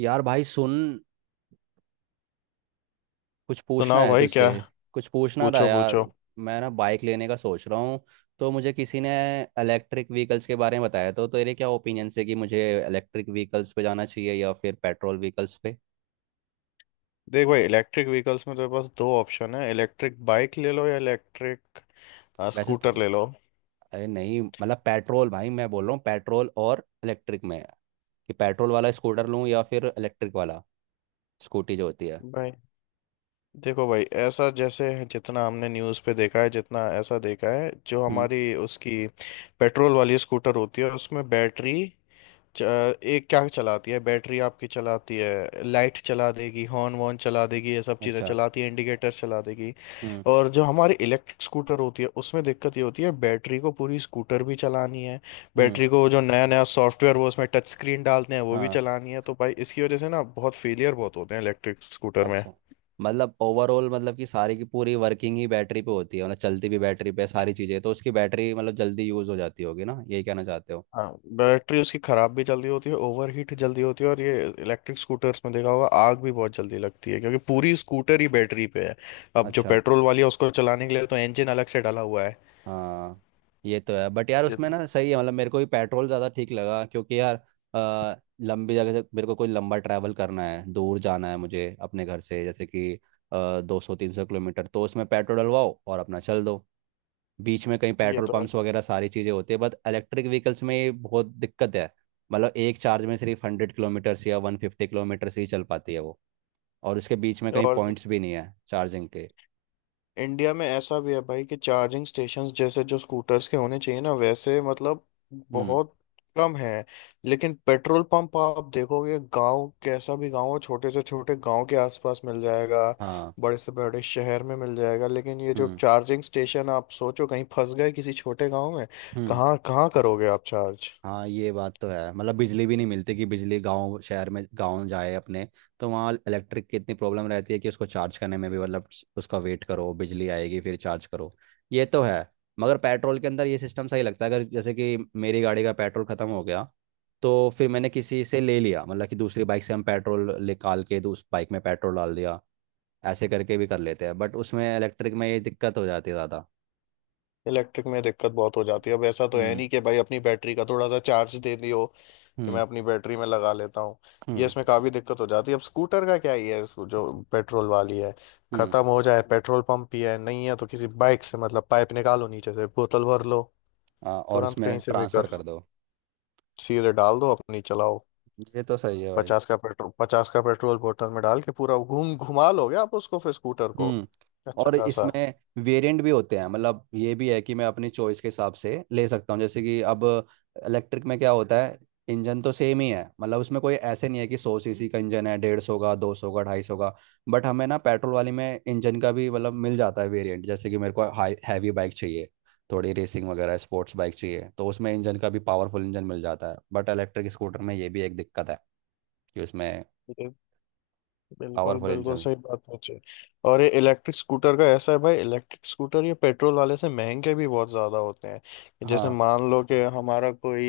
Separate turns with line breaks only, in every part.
यार भाई सुन, कुछ पूछना
सुनाओ
है
भाई,
तुझसे।
क्या?
कुछ पूछना था
पूछो
यार।
पूछो।
मैं ना बाइक लेने का सोच रहा हूँ, तो मुझे किसी ने इलेक्ट्रिक व्हीकल्स के बारे में बताया। तो तेरे क्या ओपिनियन से कि मुझे इलेक्ट्रिक व्हीकल्स पे जाना चाहिए या फिर पेट्रोल व्हीकल्स पे?
देख भाई इलेक्ट्रिक व्हीकल्स में तेरे पास दो ऑप्शन है, इलेक्ट्रिक बाइक ले लो या इलेक्ट्रिक
वैसे तो
स्कूटर ले लो।
अरे नहीं, मतलब पेट्रोल भाई मैं बोल रहा हूँ, पेट्रोल और इलेक्ट्रिक में कि पेट्रोल वाला स्कूटर लूँ या फिर इलेक्ट्रिक वाला स्कूटी जो होती है।
भाई देखो भाई, ऐसा जैसे जितना हमने न्यूज़ पे देखा है, जितना ऐसा देखा है, जो
हम्म।
हमारी उसकी पेट्रोल वाली स्कूटर होती है उसमें बैटरी एक क्या चलाती है, बैटरी आपकी चलाती है, लाइट चला देगी, हॉर्न वॉर्न चला देगी, ये सब चीज़ें
अच्छा।
चलाती है, इंडिकेटर चला देगी।
हम्म।
और जो हमारी इलेक्ट्रिक स्कूटर होती है उसमें दिक्कत ये होती है, बैटरी को पूरी स्कूटर भी चलानी है,
हम्म।
बैटरी को जो नया नया सॉफ्टवेयर वो उसमें टच स्क्रीन डालते हैं वो भी
हाँ।
चलानी है, तो भाई इसकी वजह से ना बहुत फेलियर बहुत होते हैं इलेक्ट्रिक स्कूटर में।
अच्छा। मतलब ओवरऑल, मतलब कि सारी की पूरी वर्किंग ही बैटरी पे होती है, मतलब चलती भी बैटरी पे है सारी चीज़ें, तो उसकी बैटरी मतलब जल्दी यूज़ हो जाती होगी ना, यही कहना चाहते हो?
हाँ, बैटरी उसकी खराब भी जल्दी होती है, ओवर हीट जल्दी होती है, और ये इलेक्ट्रिक स्कूटर्स में देखा होगा आग भी बहुत जल्दी लगती है, क्योंकि पूरी स्कूटर ही बैटरी पे है। अब जो
अच्छा।
पेट्रोल वाली है उसको चलाने के लिए तो इंजन अलग से डाला हुआ है।
हाँ ये तो है, बट यार
ये
उसमें
तो-
ना सही है मतलब, मेरे को भी पेट्रोल ज़्यादा ठीक लगा क्योंकि यार, लंबी जगह से मेरे को कोई लंबा ट्रैवल करना है, दूर जाना है मुझे अपने घर से। जैसे कि 200-300 किलोमीटर, तो उसमें पेट्रोल डलवाओ और अपना चल दो। बीच में कहीं
ये
पेट्रोल
तो है।
पंप्स वगैरह सारी चीज़ें होती है, बट इलेक्ट्रिक व्हीकल्स में ये बहुत दिक्कत है। मतलब एक चार्ज में सिर्फ 100 किलोमीटर से या 150 किलोमीटर से ही चल पाती है वो, और उसके बीच में कहीं
और
पॉइंट्स भी नहीं है चार्जिंग के।
इंडिया में ऐसा भी है भाई कि चार्जिंग स्टेशंस जैसे जो स्कूटर्स के होने चाहिए ना, वैसे मतलब
हम्म।
बहुत कम है। लेकिन पेट्रोल पंप आप देखोगे, गांव कैसा भी गांव हो, छोटे से छोटे गांव के आसपास मिल जाएगा,
हाँ।
बड़े से बड़े शहर में मिल जाएगा। लेकिन ये जो
हम्म।
चार्जिंग स्टेशन, आप सोचो कहीं फंस गए किसी छोटे गांव में,
हम्म।
कहाँ कहाँ करोगे आप चार्ज?
हाँ ये बात तो है, मतलब बिजली भी नहीं मिलती, कि बिजली गांव शहर में गांव जाए अपने, तो वहाँ इलेक्ट्रिक की इतनी प्रॉब्लम रहती है कि उसको चार्ज करने में भी मतलब उसका वेट करो, बिजली आएगी फिर चार्ज करो। ये तो है। मगर पेट्रोल के अंदर ये सिस्टम सही लगता है, अगर जैसे कि मेरी गाड़ी का पेट्रोल खत्म हो गया, तो फिर मैंने किसी से ले लिया, मतलब कि दूसरी बाइक से हम पेट्रोल निकाल के तो उस बाइक में पेट्रोल डाल दिया, ऐसे करके भी कर लेते हैं। बट उसमें इलेक्ट्रिक में ये दिक्कत हो जाती है ज़्यादा।
इलेक्ट्रिक में दिक्कत बहुत हो जाती है। अब ऐसा तो है
हम्म।
नहीं कि भाई अपनी बैटरी का थोड़ा सा चार्ज दे दियो कि
हम्म।
मैं अपनी बैटरी में लगा लेता हूँ। ये
हम्म।
इसमें काफ़ी दिक्कत हो जाती है। अब स्कूटर का क्या ही है, इसको जो पेट्रोल वाली है
हम्म।
ख़त्म हो जाए, पेट्रोल पंप ही है नहीं है तो किसी बाइक से मतलब पाइप निकालो, नीचे से बोतल भर लो,
और
तुरंत
उसमें
कहीं से भी
ट्रांसफ़र
कर
कर
लो,
दो।
सीधे डाल दो, अपनी चलाओ।
ये तो सही है भाई।
50 का पेट्रोल, 50 का पेट्रोल बोतल में डाल के पूरा घूम घुमा लोगे आप उसको, फिर स्कूटर को
हम्म।
अच्छा
और
खासा।
इसमें वेरिएंट भी होते हैं, मतलब ये भी है कि मैं अपनी चॉइस के हिसाब से ले सकता हूँ। जैसे कि अब इलेक्ट्रिक में क्या होता है, इंजन तो सेम ही है, मतलब उसमें कोई ऐसे नहीं है कि 100 सीसी का इंजन है, 150 का, 200 का, 250 का। बट हमें ना पेट्रोल वाली में इंजन का भी मतलब मिल जाता है वेरिएंट, जैसे कि मेरे को हाई हैवी बाइक चाहिए, थोड़ी रेसिंग वगैरह स्पोर्ट्स बाइक चाहिए, तो उसमें इंजन का भी पावरफुल इंजन मिल जाता है। बट इलेक्ट्रिक स्कूटर में ये भी एक दिक्कत है कि उसमें
बिल्कुल
पावरफुल
बिल्कुल
इंजन।
सही बात है जी। और ये इलेक्ट्रिक स्कूटर का ऐसा है भाई, इलेक्ट्रिक स्कूटर ये पेट्रोल वाले से महंगे भी बहुत ज़्यादा होते हैं। जैसे
हाँ।
मान लो कि हमारा कोई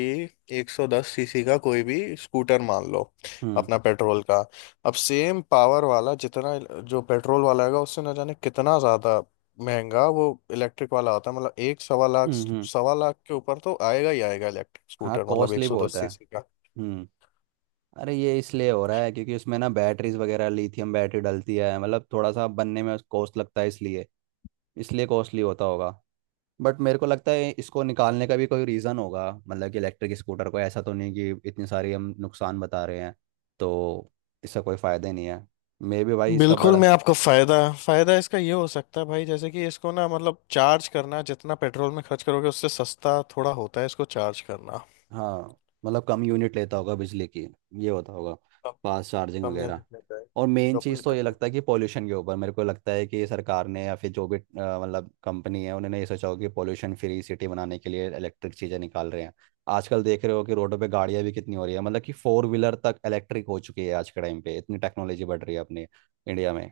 110 सीसी का कोई भी स्कूटर मान लो,
हम्म।
अपना पेट्रोल का, अब सेम पावर वाला जितना, जो पेट्रोल वाला है उससे ना जाने कितना ज़्यादा महंगा वो इलेक्ट्रिक वाला होता है। मतलब एक 1.25 लाख,
हम्म। हम्म।
1.25 लाख के ऊपर तो आएगा ही आएगा इलेक्ट्रिक
हाँ
स्कूटर, मतलब
कॉस्टली भी
110
होता है।
सीसी।
हम्म। अरे ये इसलिए हो रहा है क्योंकि उसमें ना बैटरीज वगैरह लिथियम बैटरी डलती है, मतलब थोड़ा सा बनने में कॉस्ट लगता है इसलिए इसलिए कॉस्टली होता होगा। बट मेरे को लगता है इसको निकालने का भी कोई रीज़न होगा, मतलब कि इलेक्ट्रिक स्कूटर को ऐसा तो नहीं कि इतनी सारी हम नुकसान बता रहे हैं तो इसका कोई फ़ायदा नहीं है। मे भी भाई इसका
बिल्कुल,
बड़ा।
मैं आपको फायदा, फायदा इसका ये हो सकता है भाई, जैसे कि इसको ना मतलब चार्ज करना, जितना पेट्रोल में खर्च करोगे उससे सस्ता थोड़ा होता है इसको चार्ज करना,
हाँ, मतलब कम यूनिट लेता होगा बिजली की, ये होता होगा।
कम,
फास्ट चार्जिंग
कम
वगैरह।
यूनिट लेता है,
और मेन
तो अपने
चीज़ तो ये
कम।
लगता है कि पॉल्यूशन के ऊपर मेरे को लगता है कि सरकार ने या फिर जो भी मतलब कंपनी है उन्होंने ये सोचा हो कि पॉल्यूशन फ्री सिटी बनाने के लिए इलेक्ट्रिक चीज़ें निकाल रहे हैं। आजकल देख रहे हो कि रोडों पे गाड़ियां भी कितनी हो रही है, मतलब कि फोर व्हीलर तक इलेक्ट्रिक हो चुकी है। आज के टाइम पे इतनी टेक्नोलॉजी बढ़ रही है अपने इंडिया में।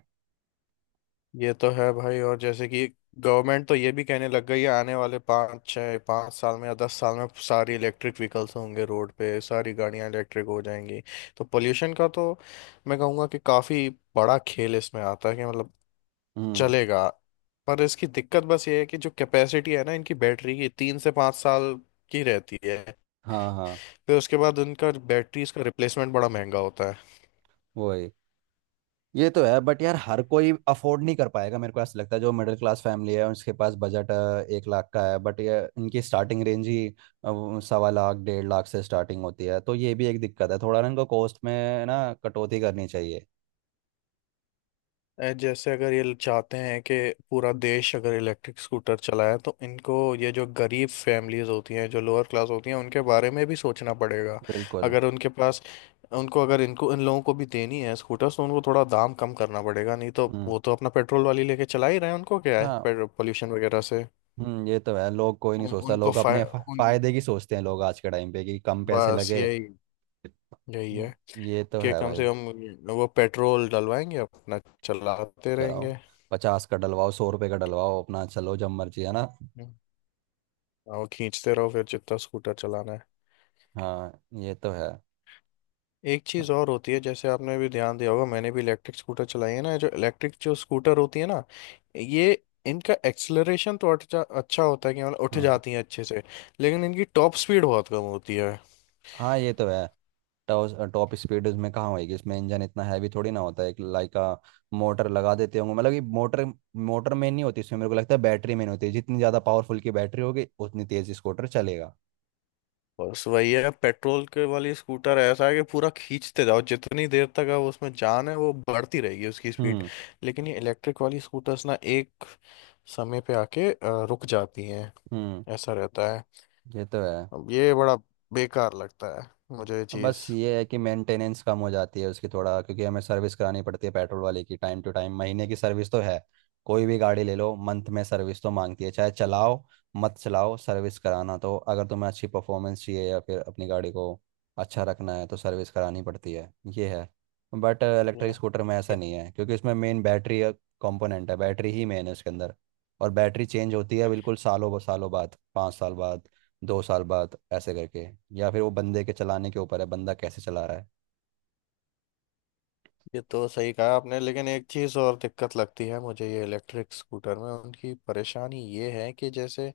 ये तो है भाई। और जैसे कि गवर्नमेंट तो ये भी कहने लग गई है आने वाले पाँच छः, पाँच साल में या 10 साल में सारी इलेक्ट्रिक व्हीकल्स होंगे, रोड पे सारी गाड़ियां इलेक्ट्रिक हो जाएंगी। तो पोल्यूशन का तो मैं कहूँगा कि काफ़ी बड़ा खेल इसमें आता है, कि मतलब
हम्म।
चलेगा। पर इसकी दिक्कत बस ये है कि जो कैपेसिटी है ना इनकी बैटरी की, 3 से 5 साल की रहती है,
हाँ। हाँ।
फिर उसके बाद इनका बैटरी इसका रिप्लेसमेंट बड़ा महंगा होता है।
वही। ये तो है, बट यार हर कोई अफोर्ड नहीं कर पाएगा मेरे को ऐसा लगता है, जो मिडिल क्लास फैमिली है उसके पास बजट 1 लाख का है, बट ये इनकी स्टार्टिंग रेंज ही वो 1.25 लाख 1.5 लाख से स्टार्टिंग होती है, तो ये भी एक दिक्कत है, थोड़ा ना इनको कॉस्ट में ना कटौती करनी चाहिए।
जैसे अगर ये चाहते हैं कि पूरा देश अगर इलेक्ट्रिक स्कूटर चलाए, तो इनको ये जो गरीब फैमिलीज होती हैं, जो लोअर क्लास होती हैं, उनके बारे में भी सोचना पड़ेगा।
बिल्कुल।
अगर उनके पास, उनको अगर इनको इन लोगों को भी देनी है स्कूटर, तो उनको थोड़ा दाम कम करना पड़ेगा, नहीं तो
हम्म।
वो तो अपना पेट्रोल वाली लेके चला ही रहे हैं, उनको क्या है
हाँ।
पेट्रोल पोल्यूशन वगैरह से।
ये तो है, लोग कोई नहीं
उन,
सोचता,
उनको
लोग
फाय
अपने
उन
फायदे की सोचते हैं लोग, आज के टाइम पे कि कम पैसे
बस
लगे।
यही यही है
हम्म। ये तो
कि
है
कम
भाई,
से कम वो पेट्रोल डलवाएंगे अपना, चलाते
चलाओ,
रहेंगे।
50 का डलवाओ, 100 रुपये का डलवाओ, अपना चलो जब मर्जी है ना।
हम्म। और खींचते रहो फिर जितना स्कूटर चलाना है।
हाँ ये तो है।
एक चीज़ और होती है, जैसे आपने भी ध्यान दिया होगा, मैंने भी इलेक्ट्रिक स्कूटर चलाई है ना। जो इलेक्ट्रिक जो स्कूटर होती है ना, ये इनका एक्सेलरेशन तो अच्छा अच्छा होता है, कि मतलब उठ
हम्म।
जाती है अच्छे से, लेकिन इनकी टॉप स्पीड बहुत कम होती है।
हाँ ये तो है। टॉप टॉप स्पीड उसमें कहाँ होएगी, इसमें इंजन इतना हैवी थोड़ी ना होता है, एक लाइक मोटर लगा देते होंगे, मतलब ये मोटर मोटर में नहीं होती इसमें। मेरे को लगता है बैटरी में नहीं होती, जितनी ज़्यादा पावरफुल की बैटरी होगी उतनी तेज़ स्कूटर चलेगा।
बस वही है, पेट्रोल के वाली स्कूटर ऐसा है कि पूरा खींचते जाओ, जितनी देर तक अब उसमें जान है वो बढ़ती रहेगी उसकी स्पीड।
हम्म।
लेकिन ये इलेक्ट्रिक वाली स्कूटर्स ना एक समय पे आके रुक जाती हैं,
हम्म।
ऐसा रहता है।
ये तो है।
अब ये बड़ा बेकार लगता है मुझे ये चीज़।
बस ये है कि मेंटेनेंस कम हो जाती है उसकी थोड़ा, क्योंकि हमें सर्विस करानी पड़ती है पेट्रोल वाले की टाइम टू टाइम, महीने की सर्विस तो है। कोई भी गाड़ी ले लो मंथ में सर्विस तो मांगती है, चाहे चलाओ मत चलाओ सर्विस कराना तो। अगर तुम्हें अच्छी परफॉर्मेंस चाहिए या फिर अपनी गाड़ी को अच्छा रखना है तो सर्विस करानी पड़ती है, ये है। बट इलेक्ट्रिक
ये
स्कूटर में ऐसा
ये
नहीं
तो
है, क्योंकि उसमें मेन बैटरी कंपोनेंट है, बैटरी ही मेन है उसके अंदर। और बैटरी चेंज होती है बिल्कुल सालों सालों बाद, 5 साल बाद, 2 साल बाद, ऐसे करके। या फिर वो बंदे के चलाने के ऊपर है, बंदा कैसे चला रहा है।
ये तो सही कहा आपने। लेकिन एक चीज़ और दिक्कत लगती है मुझे ये इलेक्ट्रिक स्कूटर में, उनकी परेशानी ये है कि जैसे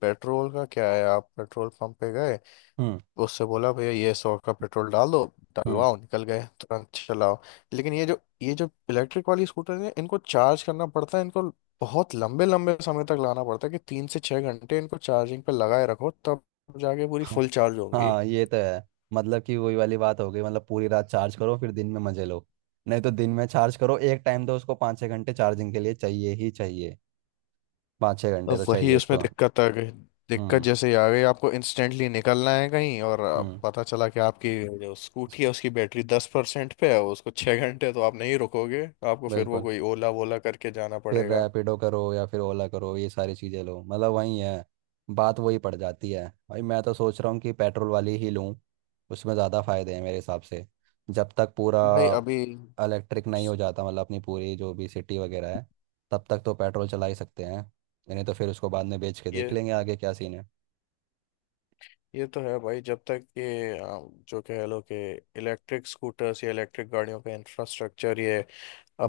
पेट्रोल का क्या है, आप पेट्रोल पंप पे गए,
हम्म।
उससे बोला भैया ये 100 का पेट्रोल डाल दो,
हम्म।
डलवाओ, निकल गए तुरंत चलाओ। लेकिन ये जो इलेक्ट्रिक वाली स्कूटर है, इनको चार्ज करना पड़ता है, इनको बहुत लंबे लंबे समय तक लाना पड़ता है, कि 3 से 6 घंटे इनको चार्जिंग पे लगाए रखो, तब जाके पूरी
हाँ।
फुल चार्ज होंगी।
हाँ ये तो है। मतलब कि वही वाली बात हो गई, मतलब पूरी रात चार्ज करो फिर दिन में मजे लो, नहीं तो दिन में चार्ज करो। एक टाइम तो उसको 5-6 घंटे चार्जिंग के लिए चाहिए ही चाहिए, पाँच छः
तो
घंटे तो
वही
चाहिए
उसमें
उसको।
दिक्कत आ गई, दिक्कत
हम्म।
जैसे ही आ गई आपको इंस्टेंटली निकलना है कहीं, और
हम्म।
पता चला कि आपकी जो स्कूटी है
इसको-
उसकी बैटरी 10% पे है, उसको 6 घंटे तो आप नहीं रुकोगे, आपको फिर वो
बिल्कुल।
कोई ओला वोला करके जाना
फिर
पड़ेगा।
रैपिडो करो या फिर ओला करो, ये सारी चीज़ें लो, मतलब वही है, बात वही पड़ जाती है भाई। मैं तो सोच रहा हूँ कि पेट्रोल वाली ही लूँ, उसमें ज़्यादा फ़ायदे हैं मेरे हिसाब से। जब तक पूरा
भाई अभी,
इलेक्ट्रिक नहीं हो जाता मतलब अपनी पूरी जो भी सिटी वगैरह है, तब तक तो पेट्रोल चला ही सकते हैं, नहीं तो फिर उसको बाद में बेच के देख
ये
लेंगे आगे क्या सीन है।
ये तो है भाई। जब तक ये जो कह लो कि इलेक्ट्रिक स्कूटर्स या इलेक्ट्रिक गाड़ियों का इंफ्रास्ट्रक्चर ये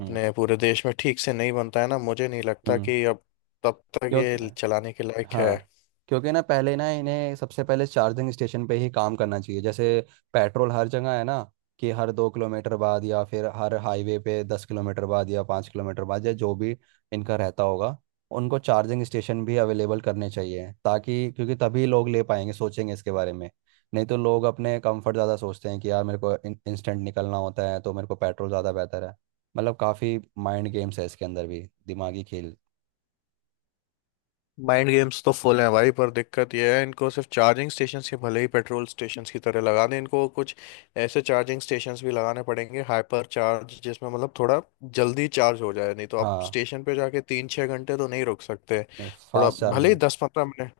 हम्म।
पूरे देश में ठीक से नहीं बनता है ना, मुझे नहीं लगता
हम्म।
कि अब तब तक
क्योंकि,
ये चलाने के लायक है।
हाँ, क्योंकि ना पहले, ना इन्हें सबसे पहले चार्जिंग स्टेशन पे ही काम करना चाहिए, जैसे पेट्रोल हर जगह है ना, कि हर 2 किलोमीटर बाद या फिर हर हाईवे पे 10 किलोमीटर बाद या 5 किलोमीटर बाद या जो भी इनका रहता होगा। उनको चार्जिंग स्टेशन भी अवेलेबल करने चाहिए ताकि, क्योंकि तभी लोग ले पाएंगे, सोचेंगे इसके बारे में। नहीं तो लोग अपने कंफर्ट ज़्यादा सोचते हैं कि यार मेरे को इंस्टेंट निकलना होता है, तो मेरे को पेट्रोल ज़्यादा बेहतर है। मतलब काफ़ी माइंड गेम्स है इसके अंदर भी, दिमागी खेल।
माइंड गेम्स तो फुल हैं भाई, पर दिक्कत यह है इनको सिर्फ चार्जिंग स्टेशंस के भले ही पेट्रोल स्टेशंस की तरह लगा दें, इनको कुछ ऐसे चार्जिंग स्टेशंस भी लगाने पड़ेंगे हाइपर चार्ज, जिसमें मतलब थोड़ा जल्दी चार्ज हो जाए, नहीं तो आप
हाँ।
स्टेशन पे जाके 3-6 घंटे तो नहीं रुक सकते।
नहीं
थोड़ा
फास्ट
भले ही
चार्जिंग।
10-15 मिनट,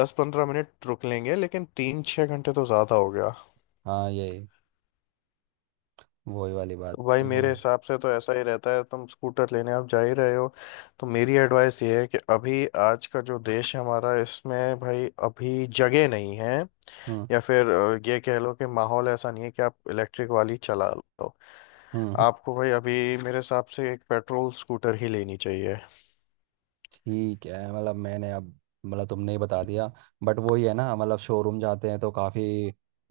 10-15 मिनट रुक लेंगे, लेकिन 3-6 घंटे तो ज़्यादा हो गया।
हाँ ये वही वाली बात
तो भाई
तो
मेरे हिसाब से तो ऐसा ही रहता है, तुम स्कूटर लेने आप जा ही रहे हो, तो मेरी एडवाइस ये है कि अभी आज का जो देश है हमारा इसमें भाई अभी जगह नहीं है,
हम्म।
या फिर ये कह लो कि माहौल ऐसा नहीं है कि आप इलेक्ट्रिक वाली चला लो।
हम्म। हम्म।
आपको भाई अभी मेरे हिसाब से एक पेट्रोल स्कूटर ही लेनी चाहिए।
ठीक है, मतलब मैंने अब मतलब तुमने ही बता दिया। बट वही है ना मतलब, शोरूम जाते हैं तो काफ़ी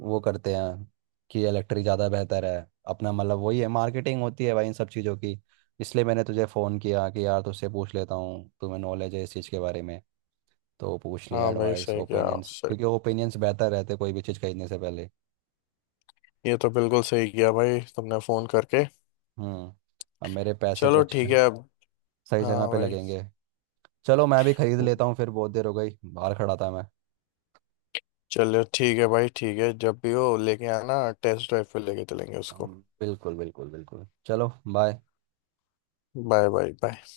वो करते हैं कि इलेक्ट्रिक ज़्यादा बेहतर है, अपना मतलब वही है, मार्केटिंग होती है भाई इन सब चीज़ों की। इसलिए मैंने तुझे फ़ोन किया कि यार तुझसे पूछ लेता हूँ, तुम्हें नॉलेज है इस चीज़ के बारे में, तो पूछ लिया
हाँ भाई,
एडवाइस
सही किया
ओपिनियंस,
सही,
क्योंकि ओपिनियंस बेहतर रहते कोई भी चीज़ खरीदने से पहले।
ये तो बिल्कुल सही किया भाई तुमने फ़ोन करके।
हम्म। अब मेरे पैसे तो
चलो ठीक है अब।
सही जगह
हाँ
पे
भाई।
लगेंगे। चलो मैं भी खरीद लेता हूँ फिर, बहुत देर हो गई बाहर खड़ा था मैं।
चलो ठीक है भाई, ठीक है जब भी हो लेके आना, टेस्ट ड्राइव पे लेके चलेंगे उसको।
हम्म। बिल्कुल बिल्कुल बिल्कुल। चलो बाय।
Bye bye bye.